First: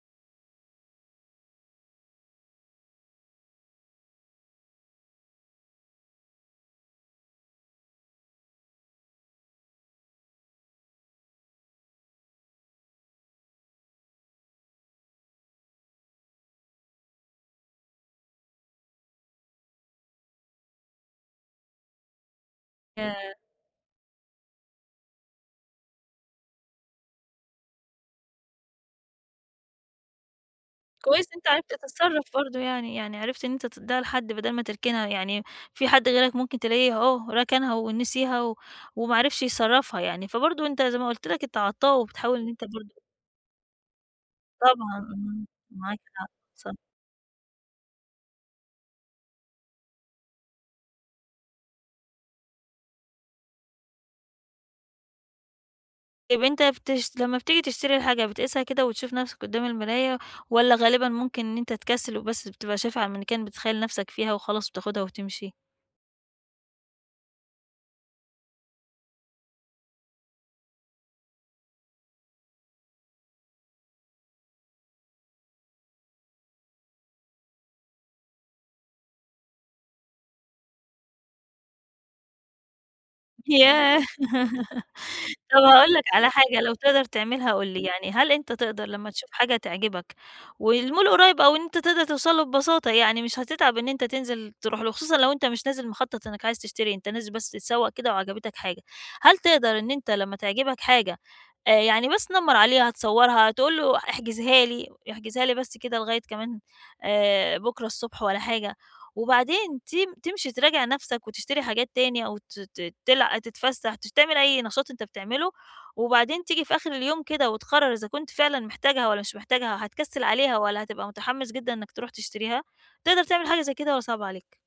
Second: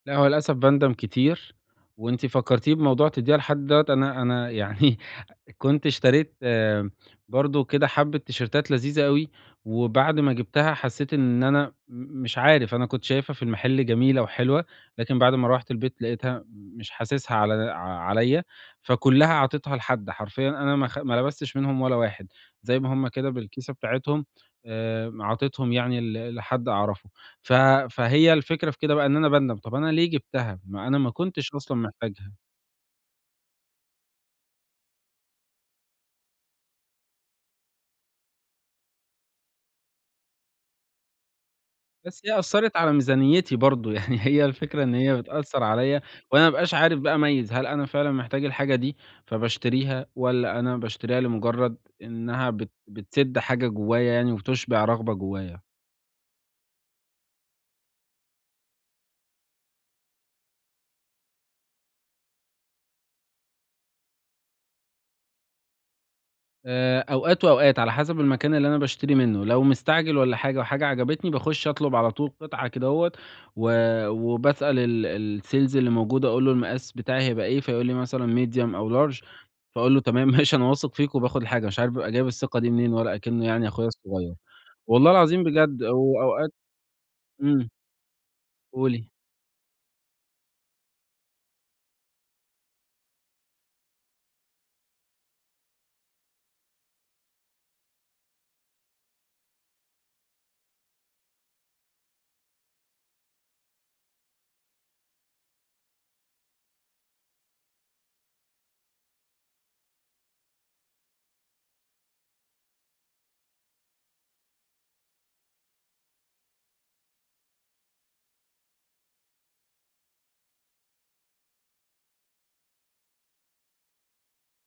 لا هو للأسف باندم كتير، وأنتِ فكرتيني بموضوع تدّيها لحد دوّة، أنا أنا يعني كنت اشتريت برضو كده حبة تيشرتات لذيذة أوي، وبعد ما جبتها حسيت إن أنا م مش عارف أنا كنت شايفها في المحل جميلة وحلوة، لكن بعد ما روّحت البيت لقيتها مش حاسسها على د ع عليَّ، فكلّها عطيتها لحد، حرفيًا أنا ما خ ما لبستش منهم ولا واحد، زي ما هُم كده ياه! بالكيسة بتاعتهم، آمم، عطيتهم يعني ل لحد أعرفه، ف فهي الفكرة في كده بقى إن أنا باندم، طب أنا ليه جبتها، ما أنا ما كويس إن أنت كنتش عرفت أصلًا تتصرف محتاجها. برضو يعني، يعني عرفت إن أنت تدّيها لحد بدل ما تركنها، يعني في حد غيرك ممكن تلاقيه أهو ركنها ونسيها و وما عرفش يصرّفها يعني، فبرضو أنت زي ما قُلت لك أنت عطّاء بس هي وبتحاول إن أنت أثّرت على برضو ميزانيتي برضو، يعني هي الفكرة إن طبعًا هي امم، بتأثّر عليَّ معاك حق، وأنا ما صح. أبقاش عارف بقى أميّز هل أنا فعلًا محتاج الحاجة دي فباشتريها، ولا أنا باشتريها لمجرد إنّها بت بتسد حاجة جوايا يعني وتُشبع رغبة جوايا. طيب أنت بتش لمّا بتيجي تشتري حاجة بتقيسها كده وتشوف نَفسك قدّام المراية، والّا غالبًا ممكن إن أنت تكسّل وبس بتبقى شايفها على الmannequin بتتخيل نَفسك فيها وخلاص بتاخدها وتمشي؟ آآ، أوقات وأوقات على حسب المكان اللي أنا باشتري منه، لو مستعجل والّا حاجة وحاجة عجبتني، باخش أطلب على طول قطعة كده هوّة، و وبسأل ال الsales اللي موجود، أقول له المقاس بتاعي هيبقى إيه؟ فيقول لي مثلًا medium أو large، فأقول له تمام ماشي أنا واثق فيك، وباخد الحاجة، مش عارف بابقى جايب الثقة دي منين، ولا أكنّه يعني أخويا ياه! الصغيّر. والله العظيم طب بجد، هاقول لك على وأوقات حاجة لو تقدر تعملها قُل إمم. لي، يعني هل أنت تقدر لمّا قولي. تشوف حاجة تعجبك والmall قُريّب أو إن أنت تقدر توصل له ببساطة يعني مش هتتعب إن أنت تنزل تروح له، وخصوصًا لو أنت مش نازل مخطط إنّك عايز تشتري، أنت نازل بس تتسوق كده وعجبتك حاجة، هل تقدر إن أنت لمّا تعجبك حاجة آآ يعني بس تنمَّرعليها، تصورها، تقول له احجزها لي، احجزها لي بس كده لغاية كمان آآ بُكرة الصبح ولا حاجة، وبعدين تم تمشي تراجع نَفسك وتشتري حاجات تاني، أو ت ت تلع تتفسح تش تعمل أي نشاط أنت بتعمله، وبعدين تيجي في آخر اليوم كده وتقرر إذا كنت فعلًا محتاجها والّا مش محتاجها، وهتكسّل عليها والّا هتبقى متحمس جدًا إنّك تروح تشتريها، تقدر تعمل حاجة زي كده والّا صعب عليك؟